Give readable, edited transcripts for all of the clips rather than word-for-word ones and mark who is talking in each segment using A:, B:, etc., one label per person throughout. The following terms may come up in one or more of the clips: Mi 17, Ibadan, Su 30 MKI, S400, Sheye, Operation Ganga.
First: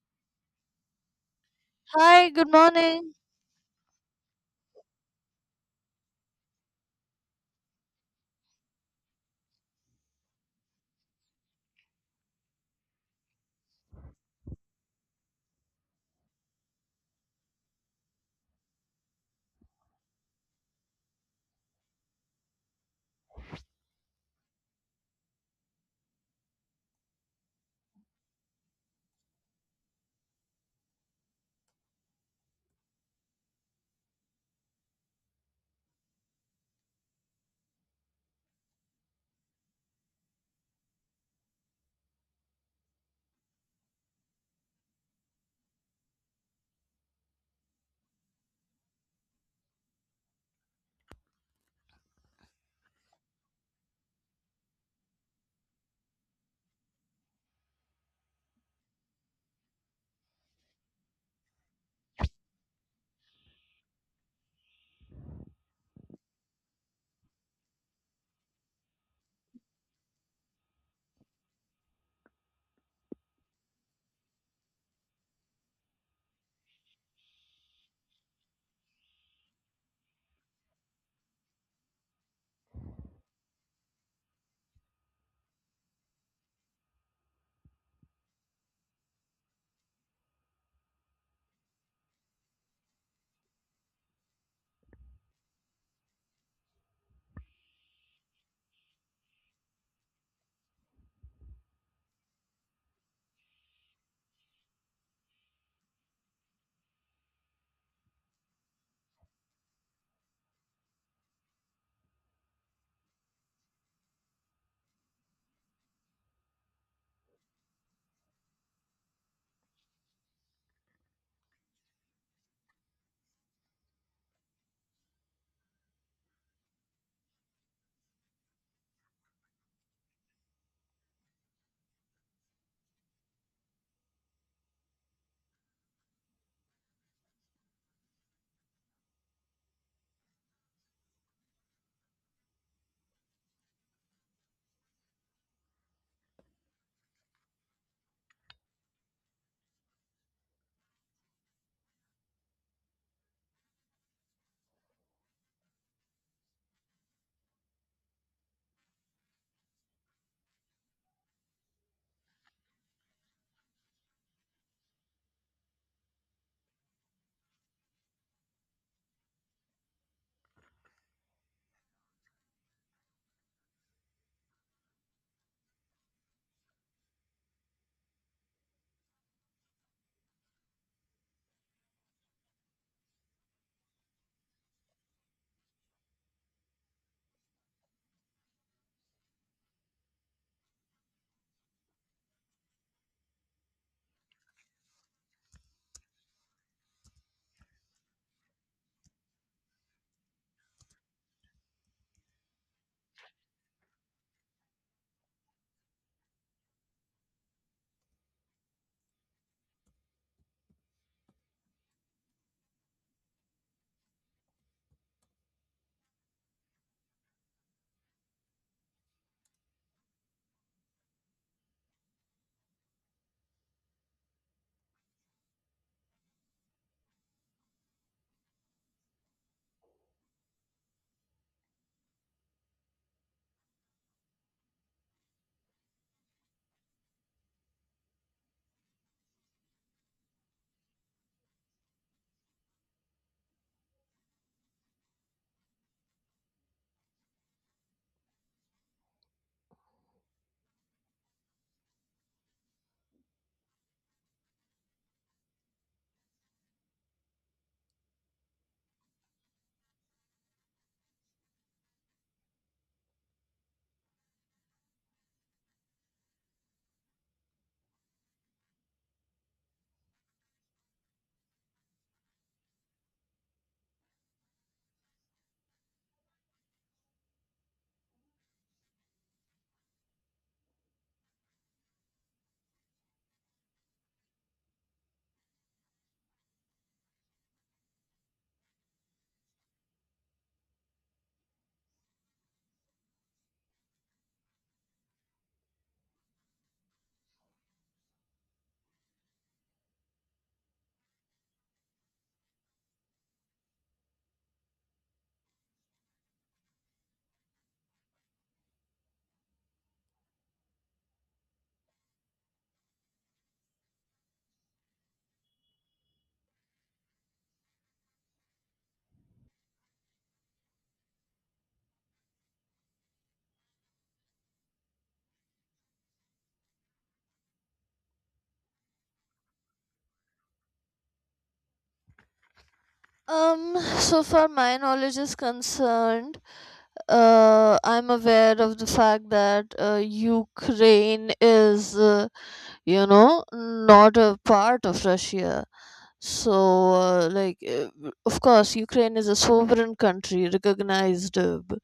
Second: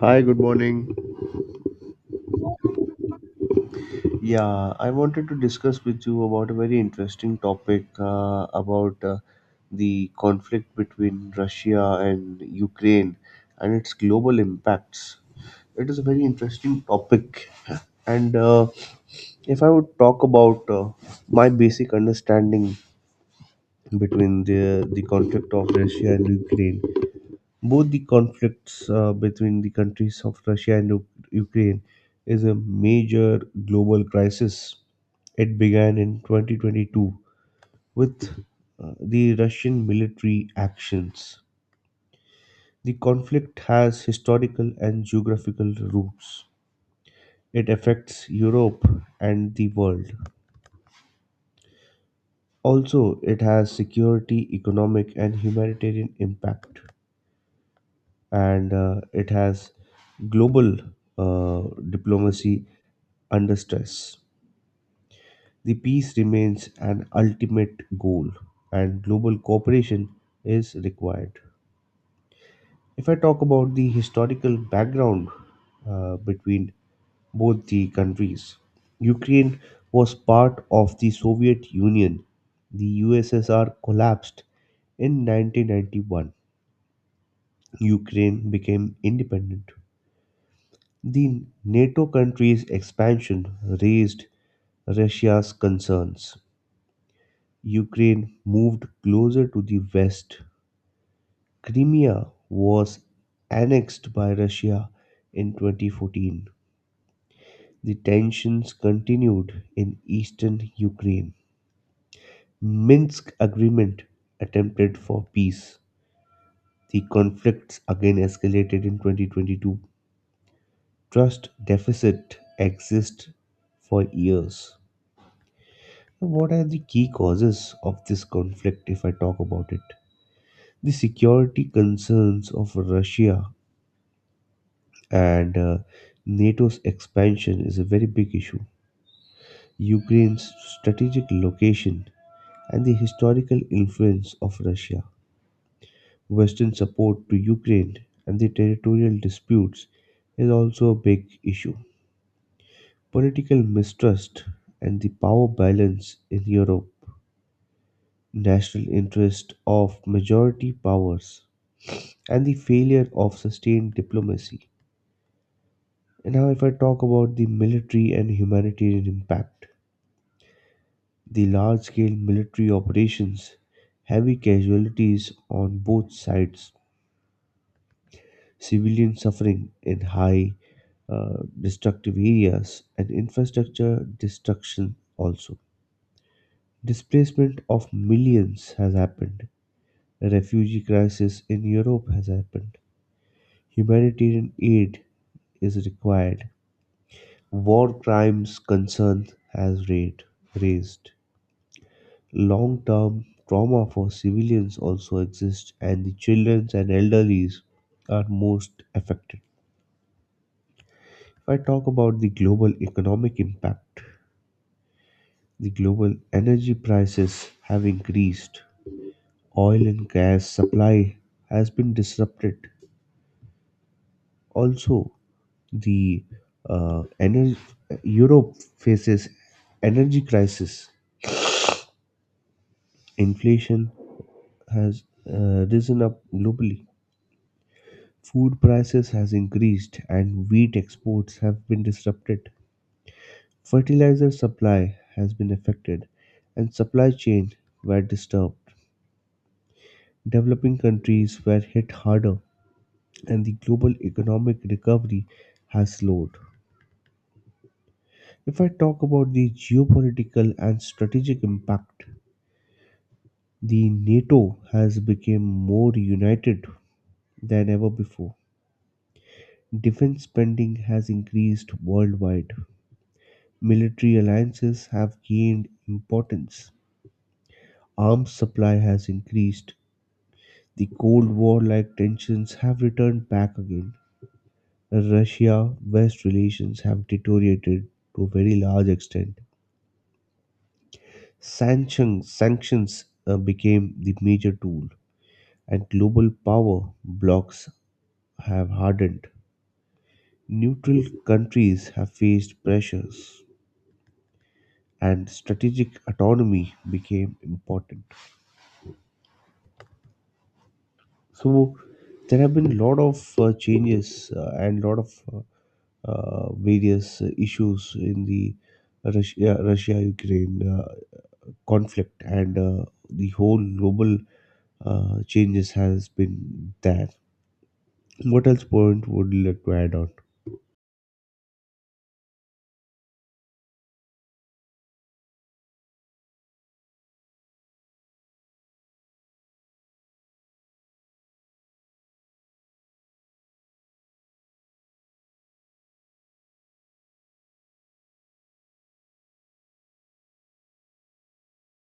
A: Hi, good morning.
B: Hi, good morning.
A: Yeah, I wanted to discuss with you about a very interesting topic about the conflict between Russia and Ukraine and its global impacts. It is a very interesting topic, and if I would talk about my basic understanding between the conflict of Russia and Ukraine, both the conflicts between the countries of Russia and Ukraine is a major global crisis. It began in 2022 with the Russian military actions. The conflict has historical and geographical roots. It affects Europe and the world. Also, it has security, economic, and humanitarian impact, and it has global uh, diplomacy under stress. The peace remains an ultimate goal, and global cooperation is required. If I talk about the historical background between both the countries, Ukraine was part of the Soviet Union. The USSR collapsed in 1991. Ukraine became independent. The NATO countries' expansion raised Russia's concerns. Ukraine moved closer to the west. Crimea was annexed by Russia in 2014. The tensions continued in eastern Ukraine. Minsk agreement attempted for peace. The conflicts again escalated in 2022. Trust deficit exists for years. What are the key causes of this conflict if I talk about it? The security concerns of Russia and NATO's expansion is a very big issue. Ukraine's strategic location and the historical influence of Russia. Western support to Ukraine and the territorial disputes is also a big issue. Political mistrust and the power balance in Europe. National interest of majority powers and the failure of sustained diplomacy. And now, if I talk about the military and humanitarian impact, the large scale military operations, heavy casualties on both sides, civilian suffering in high destructive areas, and infrastructure destruction also. Displacement of millions has happened. A refugee crisis in Europe has happened. Humanitarian aid is required. War crimes concern has raised. Long-term trauma for civilians also exists, and the children and elderly are most affected. If I talk about the global economic impact, the global energy prices have increased. Oil and gas supply has been disrupted. Also, the uh, energy, Europe faces energy crisis, inflation, has risen up globally. Food prices has increased and wheat exports have been disrupted. Fertilizer supply has been affected and supply chain were disturbed. Developing countries were hit harder, and the global economic recovery has slowed. If I talk about the geopolitical and strategic impact, the NATO has become more united than ever before. Defense spending has increased worldwide. Military alliances have gained importance. Arms supply has increased. The Cold War like tensions have returned back again. Russia West relations have deteriorated to a very large extent. Sanctions became the major tool, and global power blocks have hardened. Neutral countries have faced pressures and strategic autonomy became important. So there have been a lot of changes and a lot of various issues in the Russia Ukraine conflict, and the whole global changes has been there. What else point would you like to add on?
B: So far my knowledge is concerned, I'm aware of the fact that Ukraine is, not a part of Russia. So, uh, like, uh, of course, Ukraine is a sovereign country recognized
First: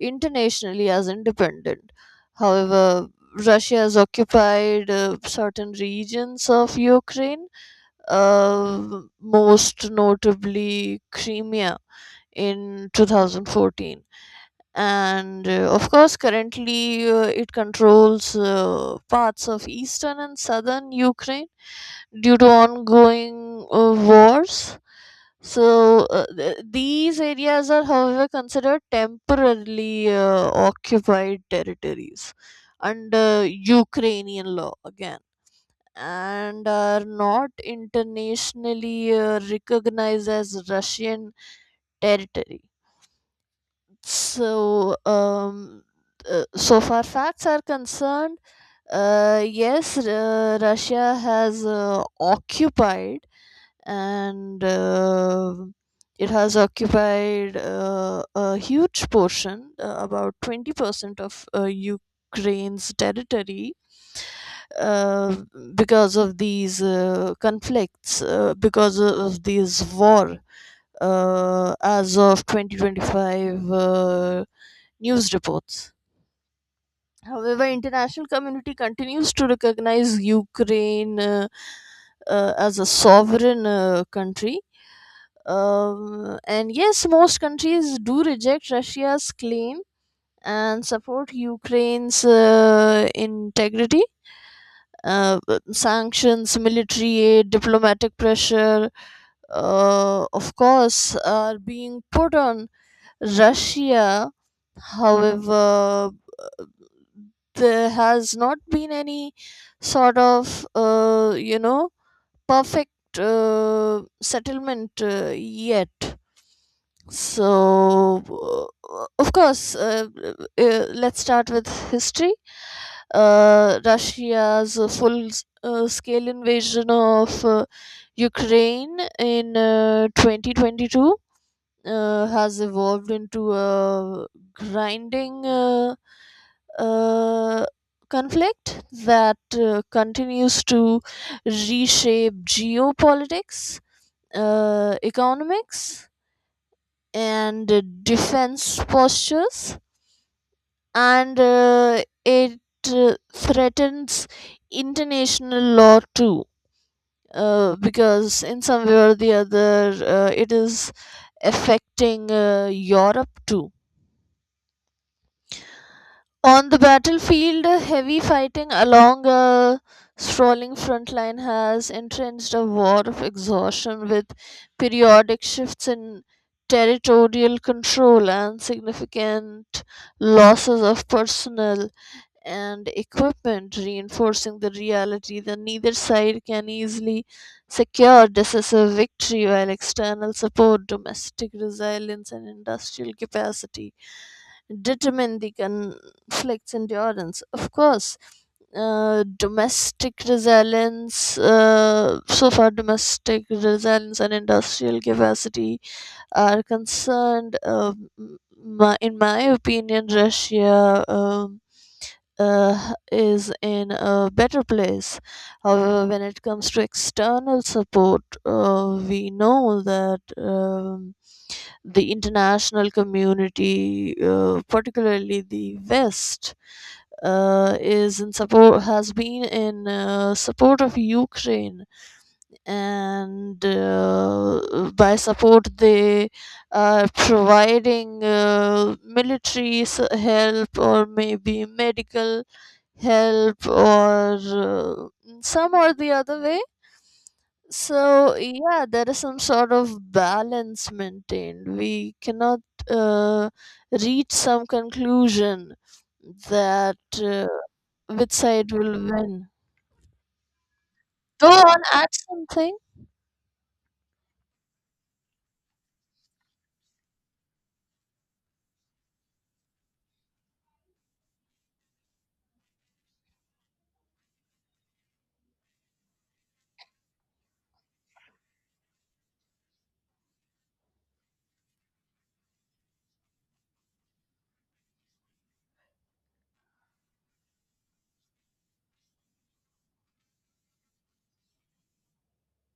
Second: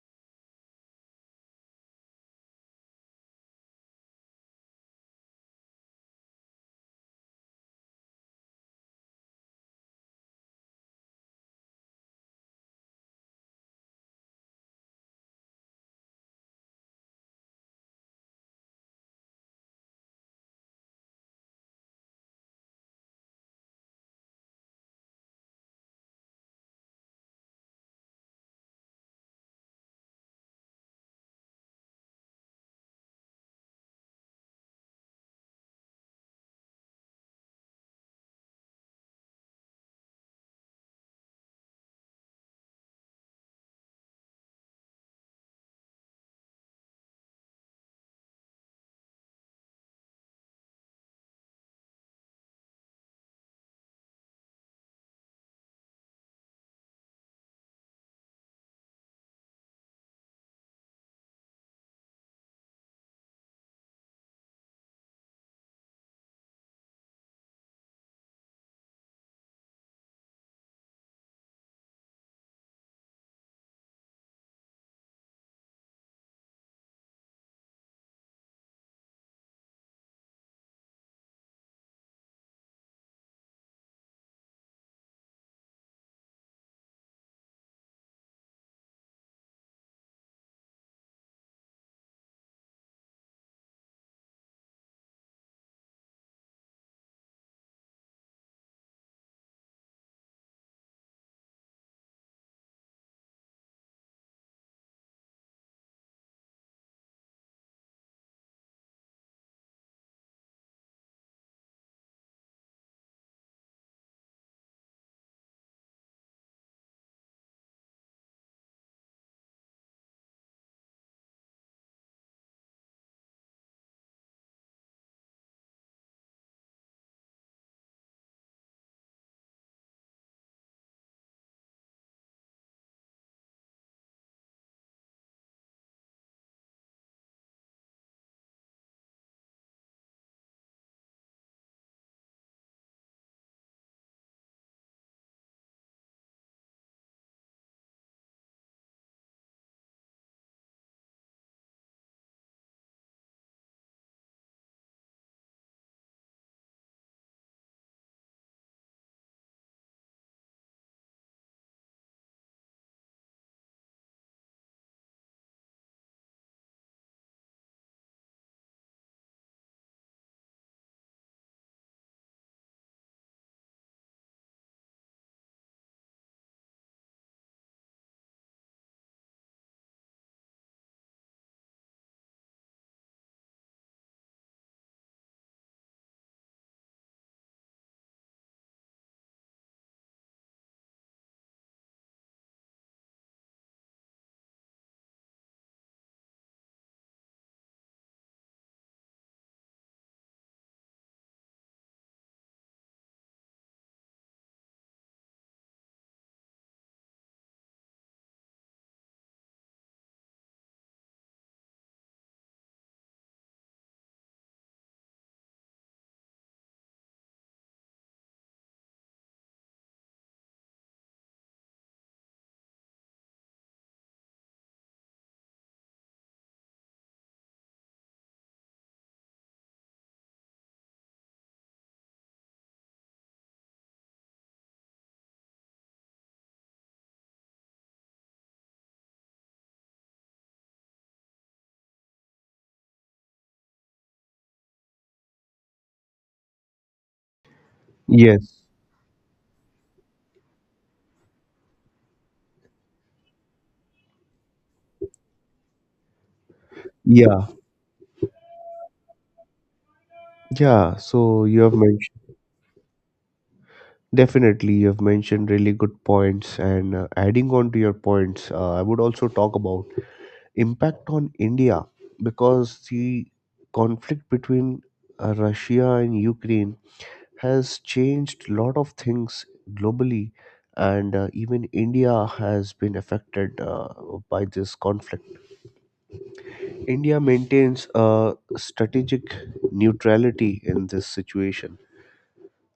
B: internationally as independent. However, Russia has occupied certain regions of Ukraine, most notably Crimea in 2014. And of course, currently it controls parts of eastern and southern Ukraine due to ongoing wars. These areas are, however, considered temporarily occupied territories under Ukrainian law again and are not internationally recognized as Russian territory. So, um, so far facts are concerned, yes, Russia has occupied and it has occupied a huge portion, about 20% of Ukraine's territory uh, because of these conflicts, because of this war, as of 2025 news reports. However, international community continues to recognize Ukraine, as a sovereign country, and yes, most countries do reject Russia's claim and support Ukraine's integrity. But sanctions, military aid, diplomatic pressure, of course, are being put on Russia. However, there has not been any sort of, perfect settlement yet. So, of course, let's start with history. Russia's full scale invasion of Ukraine in 2022 has evolved into a grinding uh, conflict that continues to reshape geopolitics, economics, and defense postures, and it threatens international law too. Because in some way or the other, it is affecting Europe too. On the battlefield, heavy fighting along a sprawling front line has entrenched a war of exhaustion with periodic shifts in territorial control and significant losses of personnel and equipment, reinforcing the reality that neither side can easily secure decisive victory while external support, domestic resilience, and industrial capacity determine the conflict's endurance. Of course, so far, domestic resilience and industrial capacity are concerned. In my opinion, Russia is in a better place. However, when it comes to external support, we know that the international community, particularly the West, is in support has been in support of Ukraine, and by support they are providing military help or maybe medical help or some or the other way. So,
A: Yes.
B: yeah, there is some sort of balance maintained. We cannot uh, reach some conclusion that
A: Yeah.
B: which side will win.
A: Yeah. So
B: Go
A: you have
B: on, add
A: mentioned.
B: something.
A: Definitely, you've mentioned really good points, and adding on to your points, I would also talk about impact on India because the conflict between Russia and Ukraine has changed a lot of things globally, and even India has been affected by this conflict. India maintains a strategic neutrality in this situation.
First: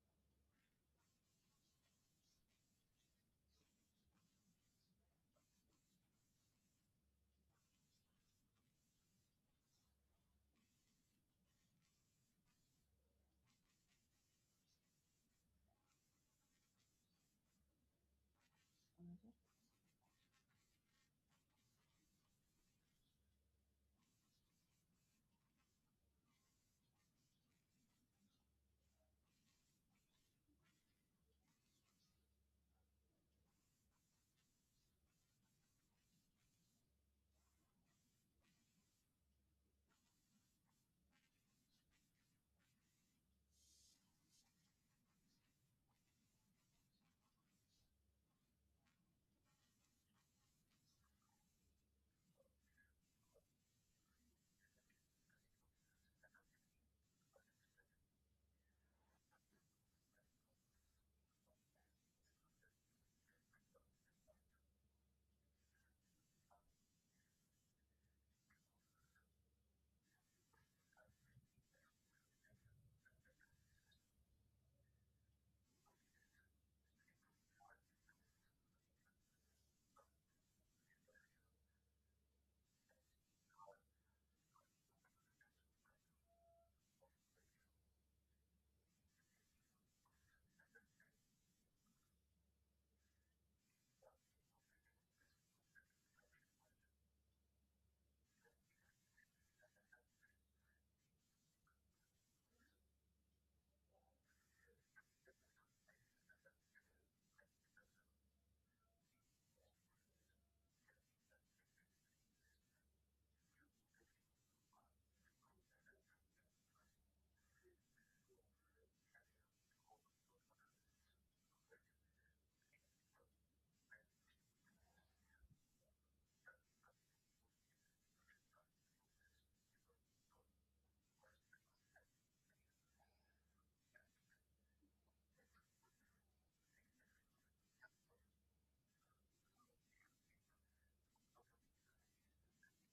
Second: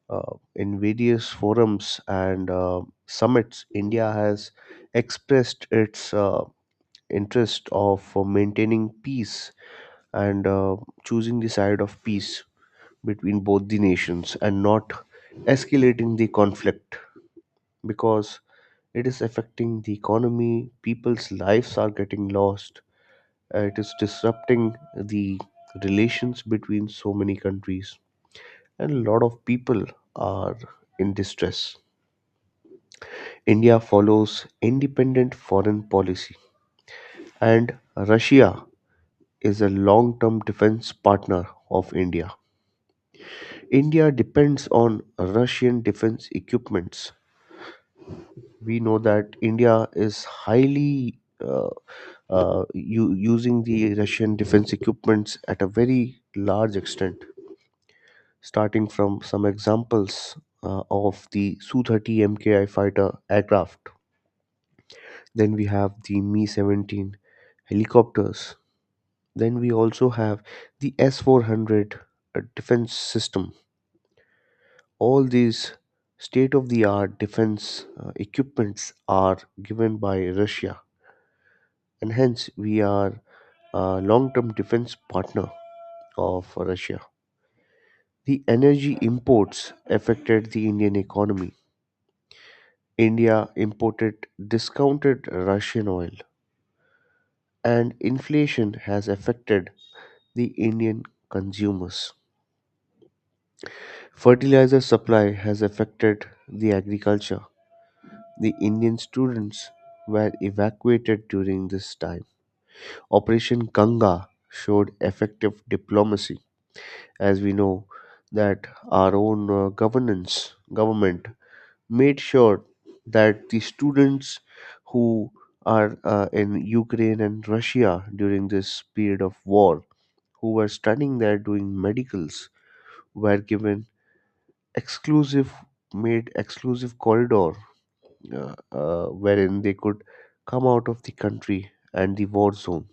A: In various forums and summits, India has expressed its interest of maintaining peace and choosing the side of peace between both the nations and not escalating the conflict, because it is affecting the economy, people's lives are getting lost, it is disrupting the relations between so many countries, and a lot of people are in distress. India follows independent foreign policy, and Russia is a long term defense partner of India. India depends on Russian defense equipments. We know that India is highly using the Russian defense equipments at a very large extent, starting from some examples of the Su 30 MKI fighter aircraft. Then we have the Mi 17 helicopters. Then we also have the S400 defense system. All these state of the art defense equipments are given by Russia, and hence we are a long term defense partner of Russia. The energy imports affected the Indian economy. India imported discounted Russian oil, and inflation has affected the Indian consumers. Fertilizer supply has affected the agriculture. The Indian students were evacuated during this time. Operation Ganga showed effective diplomacy, as we know that our own governance government made sure that the students who are in Ukraine and Russia during this period of war, who were studying there doing medicals, were given exclusive made exclusive corridor wherein they could come out of the country and the war zone.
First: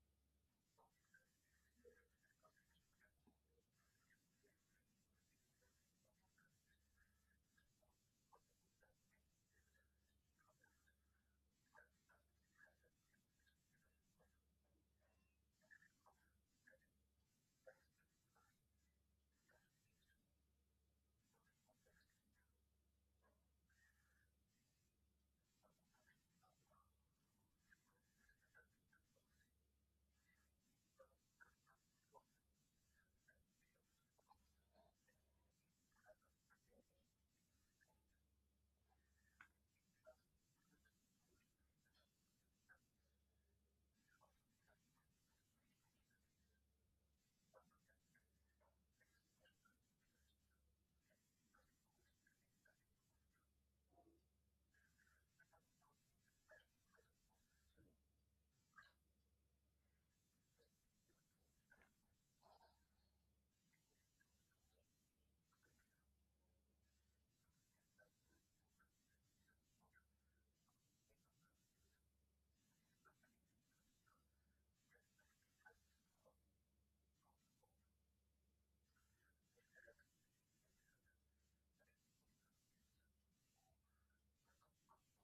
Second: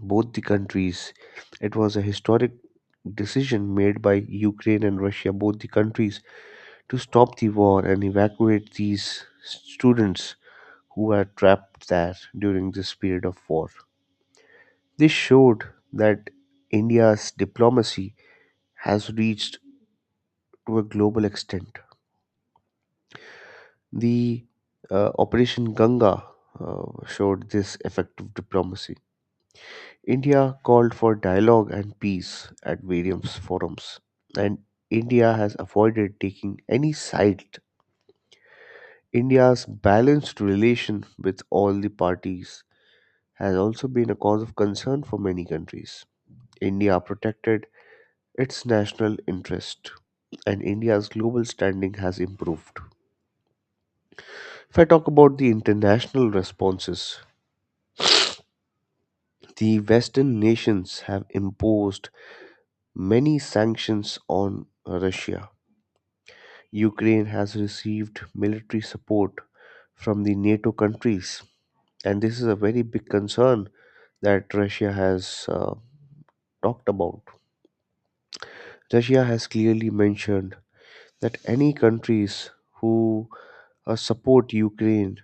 A: Both the countries, it was a historic decision made by Ukraine and Russia, both the countries, to stop the war and evacuate these students who were trapped there during this period of war. This showed that India's diplomacy has reached to a global extent. The Operation Ganga showed this effective diplomacy. India called for dialogue and peace at various forums, and India has avoided taking any side. India's balanced relation with all the parties has also been a cause of concern for many countries. India protected its national interest, and India's global standing has improved. If I talk about the international responses, the Western nations have imposed many sanctions on Russia. Ukraine has received military support from the NATO countries, and this is a very big concern that Russia has talked about. Russia has clearly mentioned that any countries who support Ukraine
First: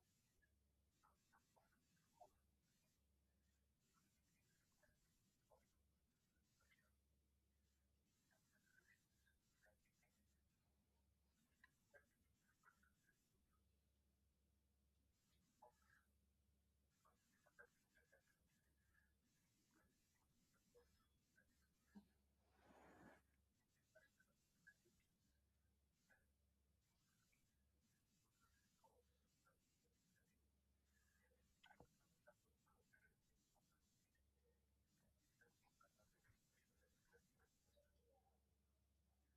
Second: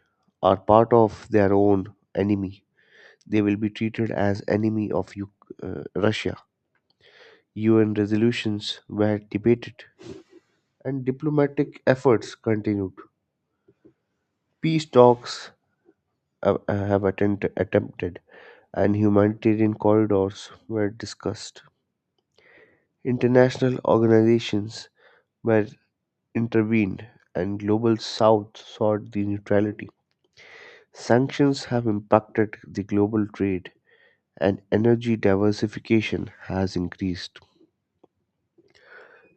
A: are part of their own enemy. They will be treated as enemy of Russia. UN resolutions were debated and diplomatic efforts continued. Peace talks have attempted, and humanitarian corridors were discussed. International organizations were intervened, and Global South sought the neutrality. Sanctions have impacted the global trade, and energy diversification has increased.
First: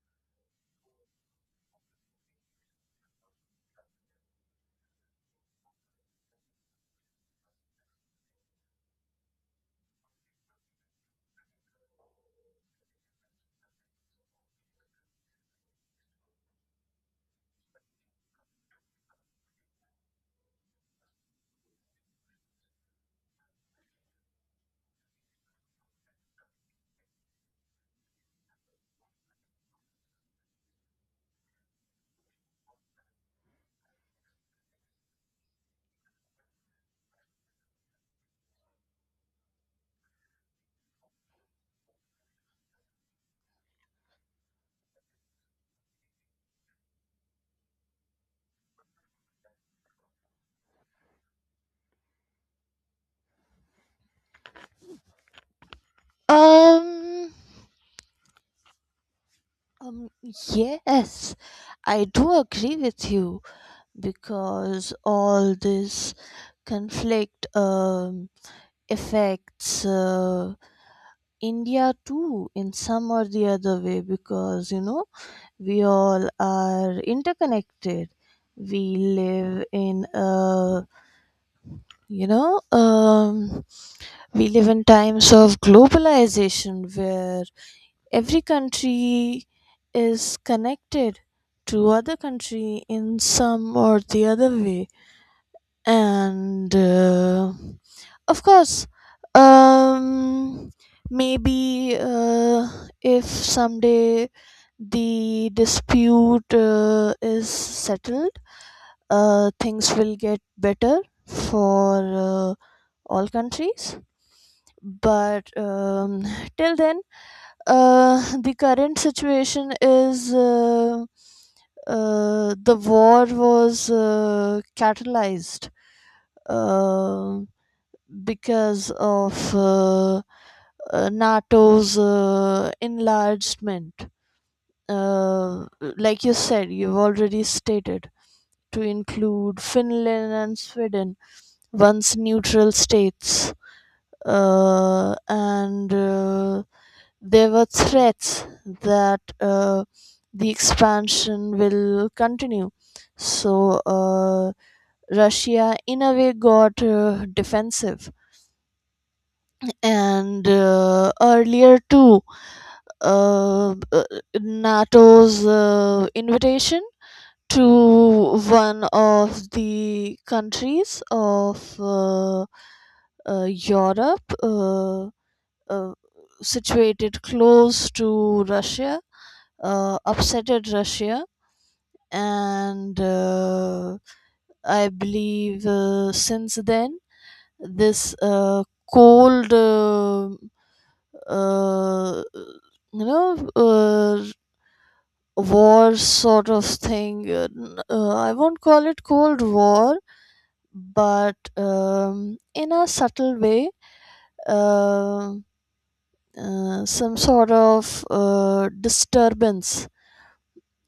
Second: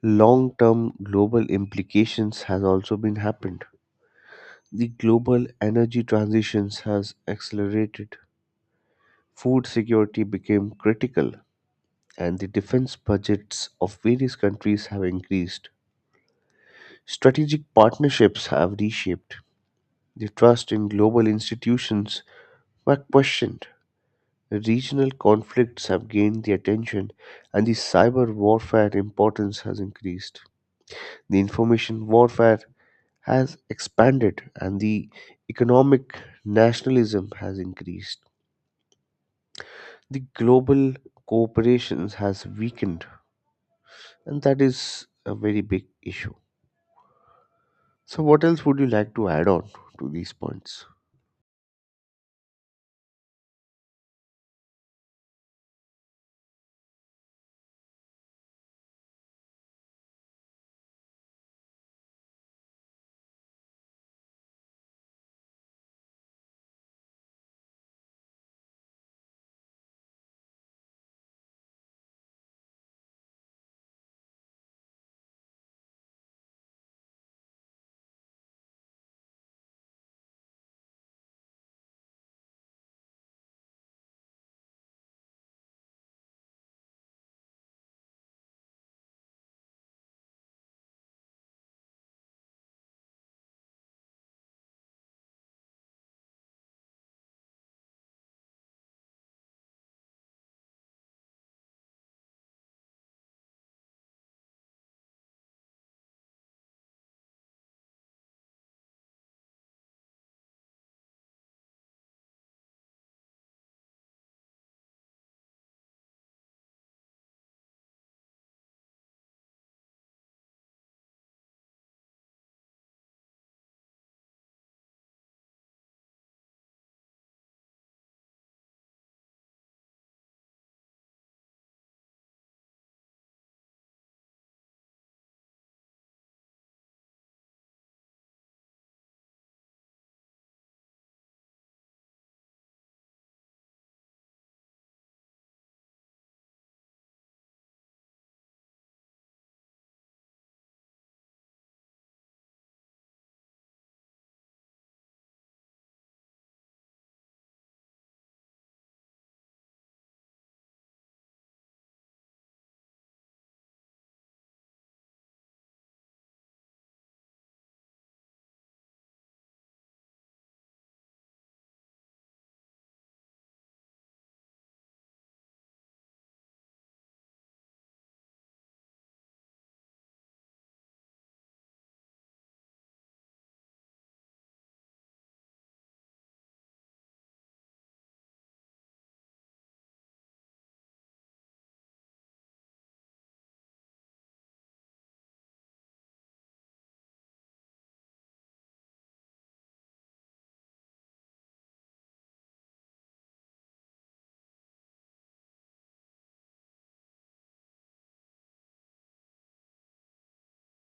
A: Long-term global implications has also been happened. The global energy transitions has accelerated. Food security became critical, and the defense budgets of various countries have increased. Strategic partnerships have reshaped. The trust in global institutions were questioned. Regional conflicts have gained the attention, and the cyber warfare importance has increased. The information warfare has expanded, and the economic nationalism has increased. The global cooperation has weakened, and that is a very big issue. So, what else would you like to add on to these points?
B: Um, um, yes, I do agree with you because all this conflict affects India too in some or the other way, because you know we all are interconnected. We live in a you know um, we live in times of globalization where every country is connected to other country in some or the other way, and of course, um, maybe if someday the dispute is settled, things will get better for uh, all countries. But till then, the current situation is the war was catalyzed Um because of NATO's enlargement. Uh, like you said, you've already stated, to include Finland and Sweden, once neutral states. And There were threats that the expansion will continue. So uh, Russia, in a way, got defensive, and earlier too, uh, uh, NATO's invitation to one of the countries of Europe, uh, situated close to Russia, upsetted Russia, and I believe since then this cold uh, uh, you know, uh, war sort of thing. I won't call it Cold War, but in a subtle way, uh, some sort of disturbance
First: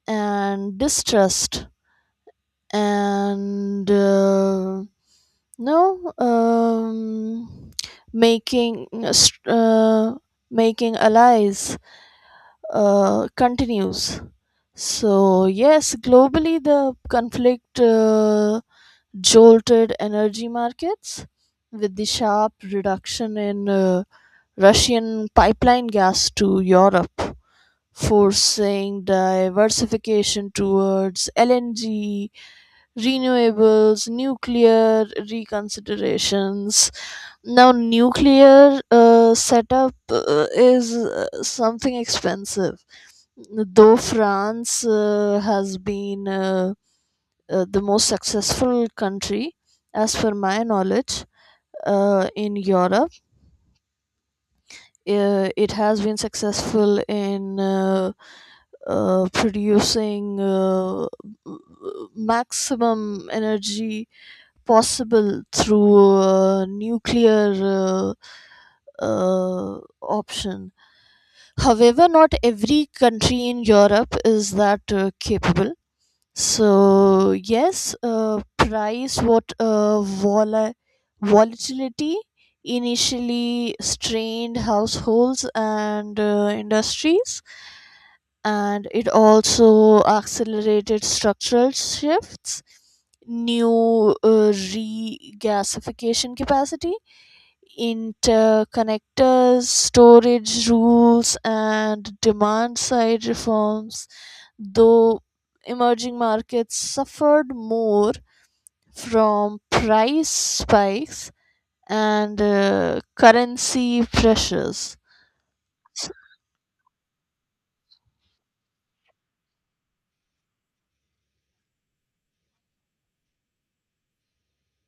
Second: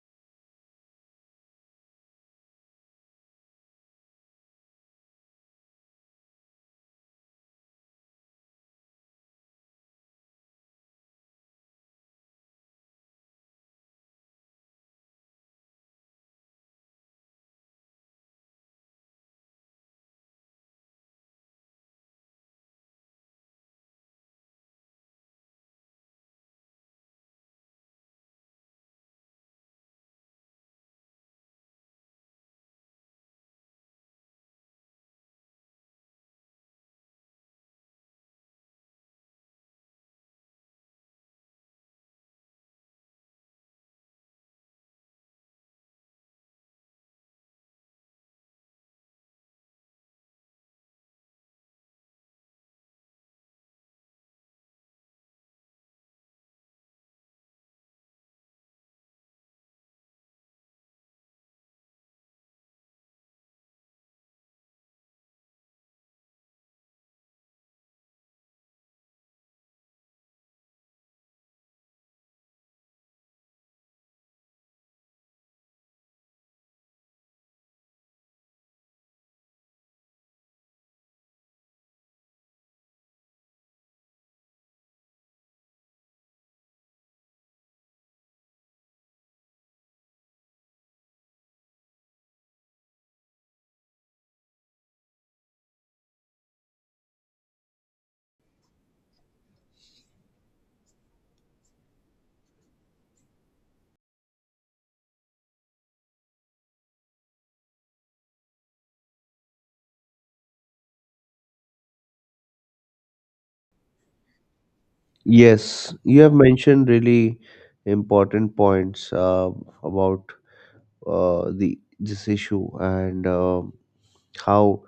B: and distrust and no making str- making allies continues. So, yes, globally, the conflict jolted energy markets with the sharp reduction in Russian pipeline gas to Europe, forcing diversification towards LNG, renewables, nuclear reconsiderations. Now, nuclear setup is something expensive. Though France has been the most successful country, as per my knowledge, in Europe. It has been successful in producing maximum energy possible through nuclear option. However, not every country in Europe is that capable. So yes, volatility initially strained households and industries, and it also accelerated structural shifts, new regasification capacity, interconnectors, storage rules, and demand side reforms, though emerging markets suffered more from price spikes and currency pressures.
A: Yes, you have mentioned really important points about the this issue, and how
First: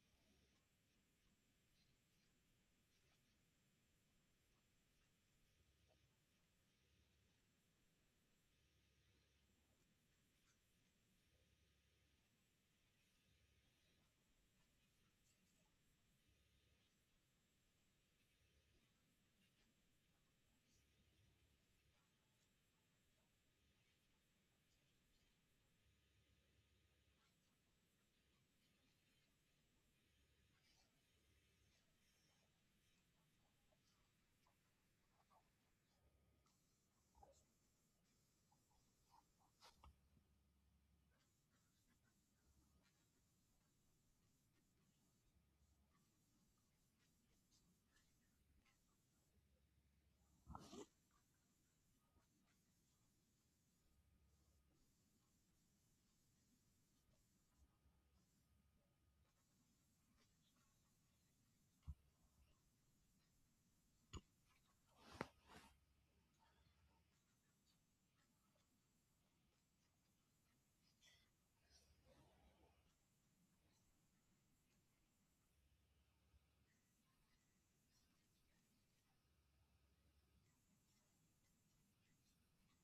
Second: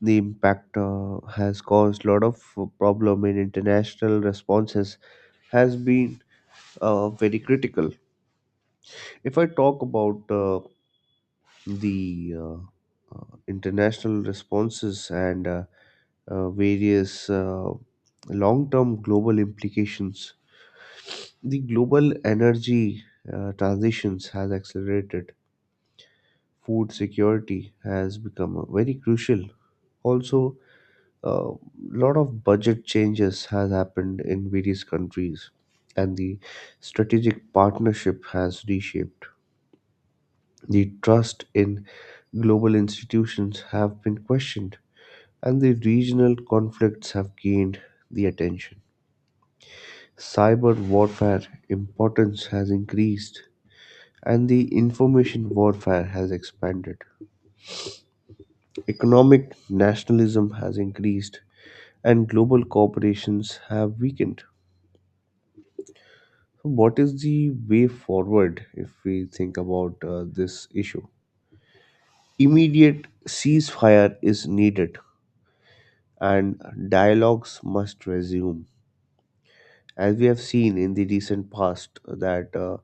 A: the impact has caused a lot of problem in international responses has been very critical. If I talk about the international responses and various long term global implications. The global energy transitions has accelerated. Food security has become very crucial. Also, a lot of budget changes has happened in various countries, and the strategic partnership has reshaped. The trust in global institutions have been questioned, and the regional conflicts have gained the attention. Cyber warfare importance has increased and the information warfare has expanded. Economic nationalism has increased and global corporations have weakened. So what is the way forward if we think about this issue? Immediate ceasefire is needed and dialogues must resume. As we have seen in the recent past, that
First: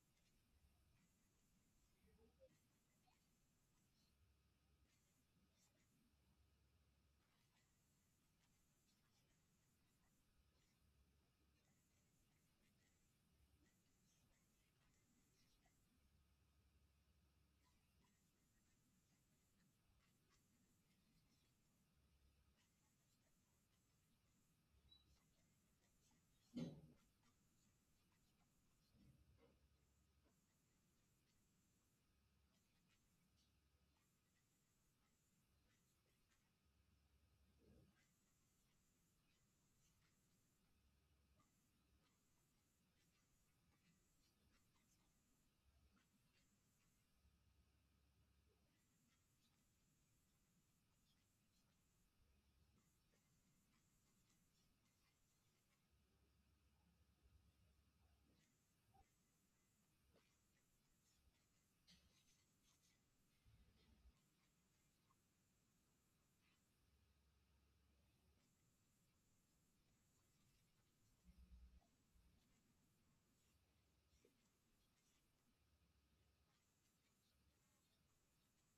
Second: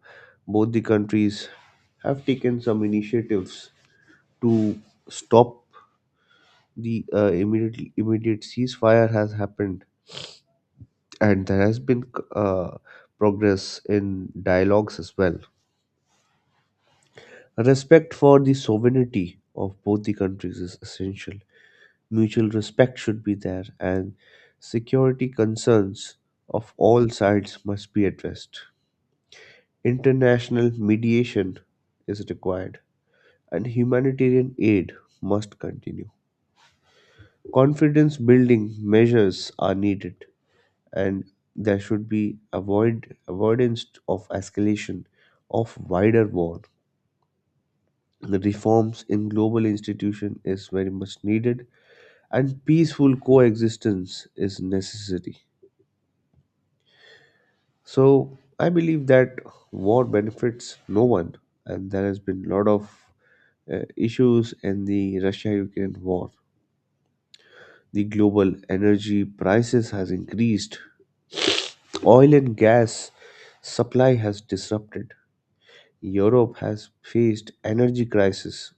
A: both the countries have taken some initiatives to stop the immediate ceasefire has happened, and there has been uh, progress in dialogues as well. Respect for the sovereignty of both the countries is essential. Mutual respect should be there, and security concerns of all sides must be addressed. International mediation is required, and humanitarian aid must continue. Confidence building measures are needed, and there should be avoidance of escalation of wider war. The reforms in global institution is very much needed and peaceful coexistence is necessary. So I believe that war benefits no one, and there has been a lot of issues in the Russia-Ukraine war. The global energy prices has increased. Oil and gas supply has disrupted. Europe has faced energy crisis.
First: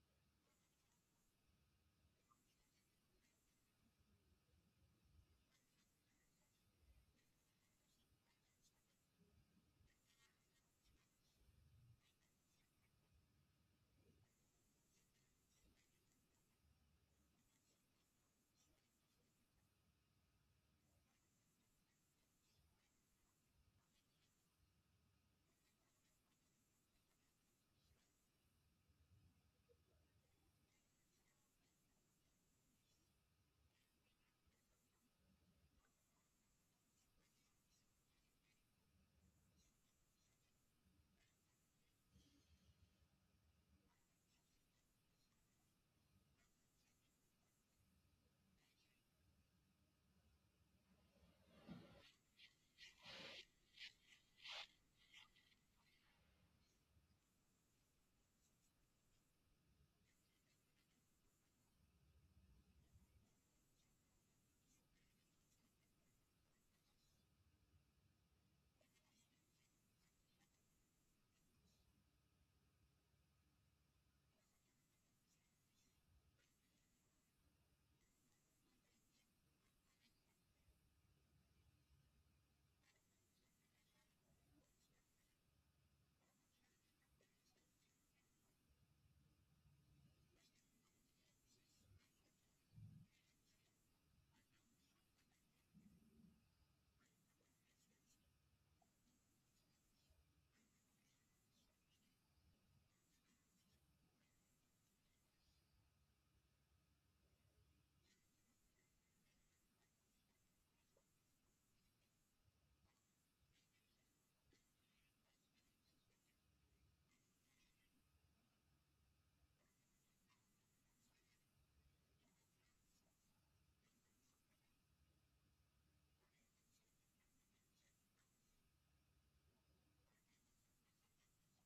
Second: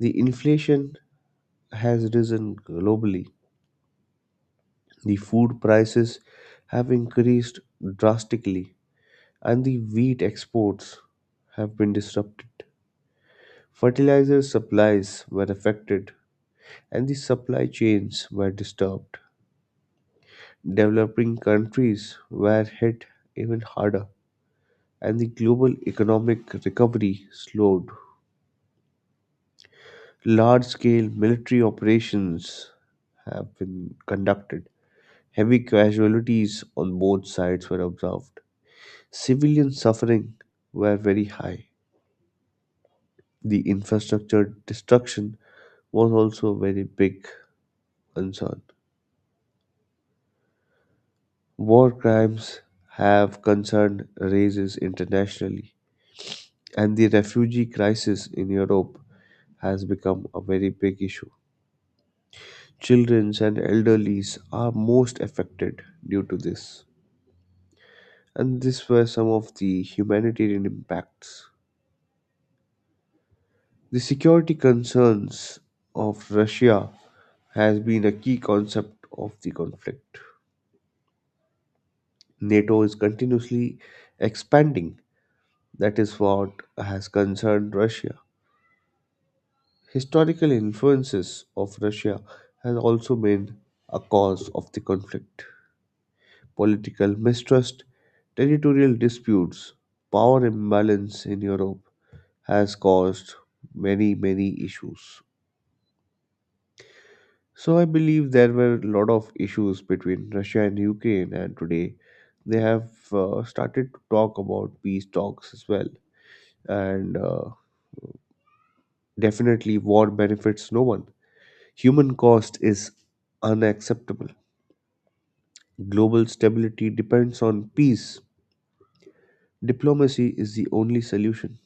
A: The inflation has risen globally. The food prices have increased drastically, and the wheat exports have been disrupted. Fertilizer supplies were affected and the supply chains were disturbed. Developing countries were hit even harder, and the global economic recovery slowed. Large scale military operations have been conducted. Heavy casualties on both sides were observed. Civilian suffering were very high. The infrastructure destruction was also a very big concern. War crimes have concern raises internationally, and the refugee crisis in Europe has become a very big issue. Children and elderlies are most affected due to this, and these were some of the humanitarian impacts. The security concerns of Russia has been a key concept of the conflict. NATO is continuously expanding. That is what has concerned Russia. Historical influences of Russia has also been a cause of the conflict. Political mistrust, territorial disputes, power imbalance in Europe has caused many, many issues. So I believe there were a lot of issues between Russia and Ukraine, and today they have started to talk about peace talks as well. And definitely, war benefits no one. Human cost is unacceptable. Global stability depends on peace. Diplomacy is the only solution.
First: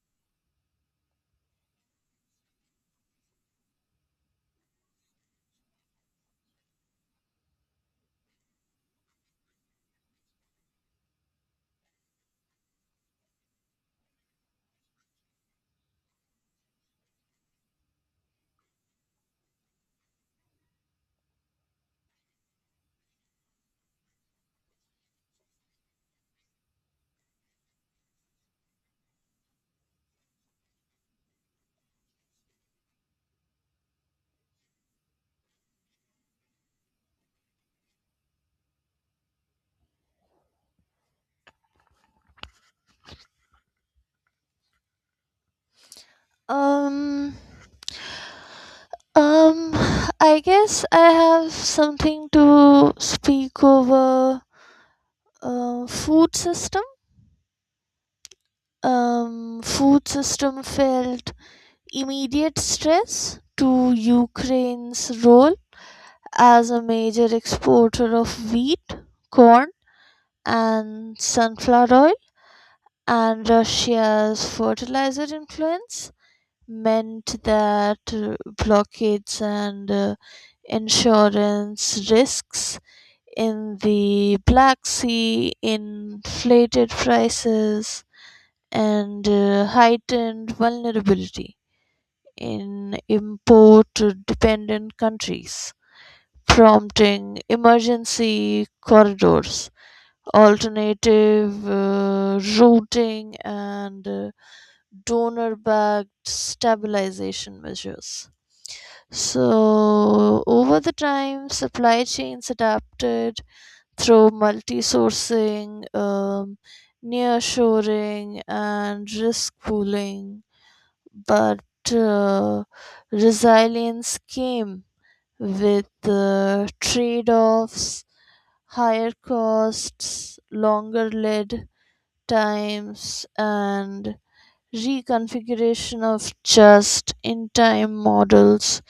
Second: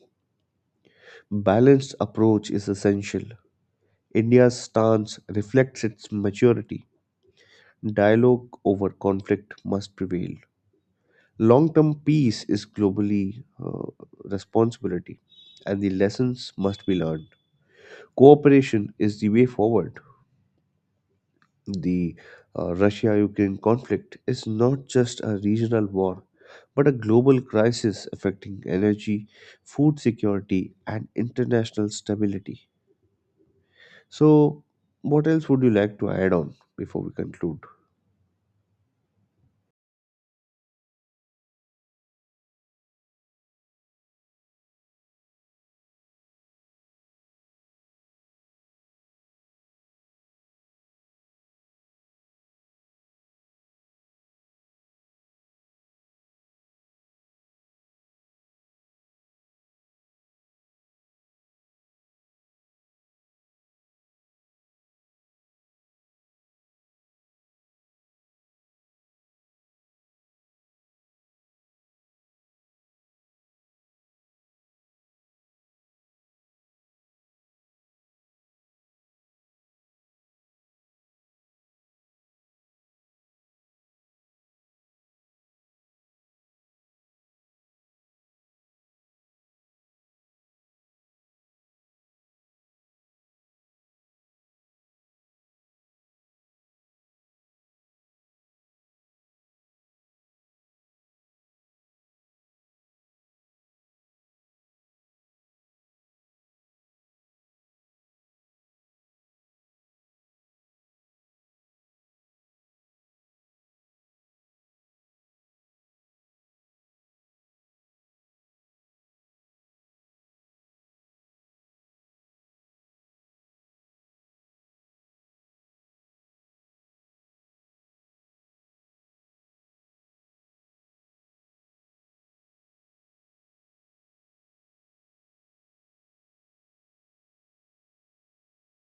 A: Balanced approach is essential. India's stance reflects its maturity. Dialogue over conflict must prevail. Long term peace is globally responsibility, and the lessons must be learned. Cooperation is the way forward. The Russia Ukraine conflict is not just a regional war, but a global crisis affecting energy, food security, and international stability. So, what else would you like to add on before we conclude?
B: Um, um, I guess I have something to speak over food system. Food system felt immediate stress to Ukraine's role as a major exporter of wheat, corn, and sunflower oil, and Russia's fertilizer influence meant that blockades and insurance risks in the Black Sea, inflated prices, and heightened vulnerability in import dependent countries, prompting emergency corridors, alternative routing and donor backed stabilization measures. So, over the time, supply chains adapted through multi sourcing, near and risk pooling, but uh, resilience came with trade offs, higher costs, longer lead times and reconfiguration of just-in-time models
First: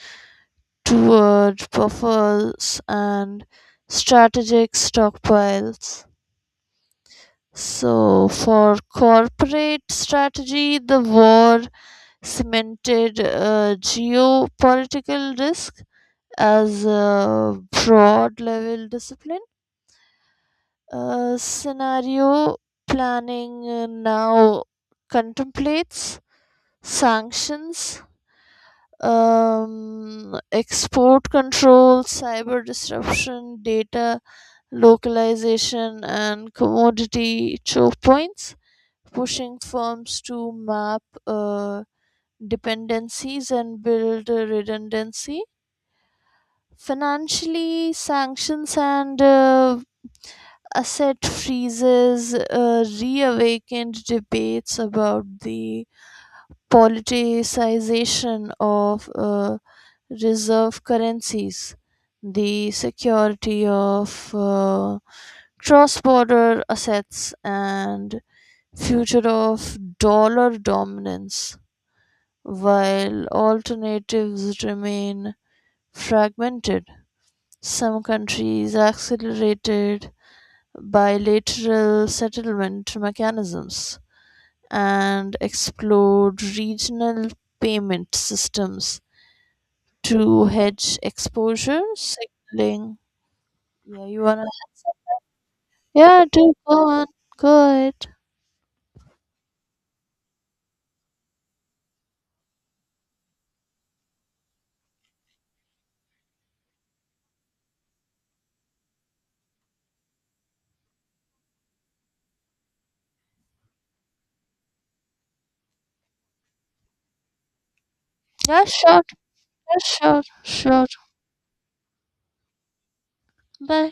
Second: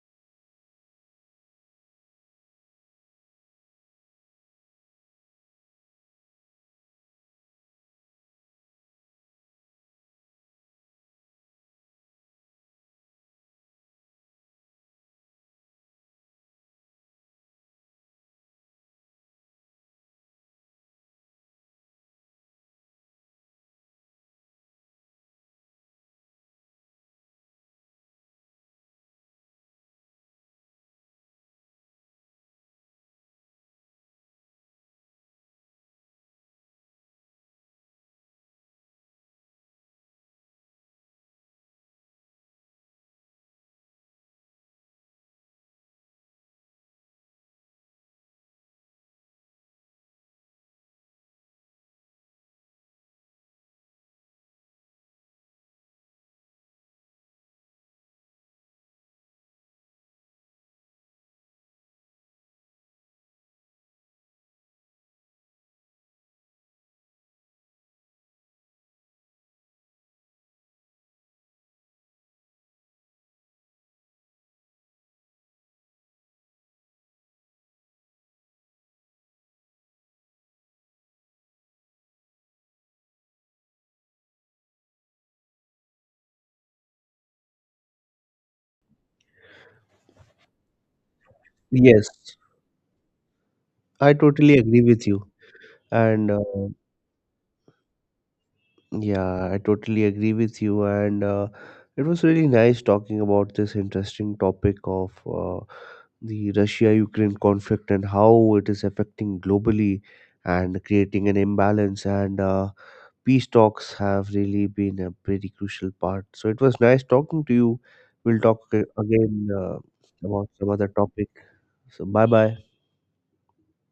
B: toward buffers and strategic stockpiles. So, for corporate strategy, the war cemented a geopolitical risk as a broad level discipline. Scenario planning now contemplates sanctions, export control, cyber disruption, data localization, and commodity choke points, pushing firms to map dependencies and build redundancy. Financially, sanctions and asset freezes reawakened debates about the politicization of reserve currencies, the security of cross border assets, and future of dollar dominance, while alternatives remain fragmented. Some countries accelerated bilateral settlement mechanisms and explored regional payment systems to hedge exposure,
A: Yes,
B: signaling. Yeah,
A: I
B: you wanna.
A: totally agree with you.
B: Yeah,
A: And
B: do go on. Go ahead.
A: yeah, I totally agree with you. And it was really nice talking about this interesting topic of the Russia Ukraine conflict and how it is affecting globally and creating an imbalance. And peace talks have really been a pretty crucial part. So it was nice talking to you. We'll talk
B: Yeah, sure.
A: again
B: Yeah, sure.
A: about some
B: Sure.
A: other topic. So bye bye.
B: Bye.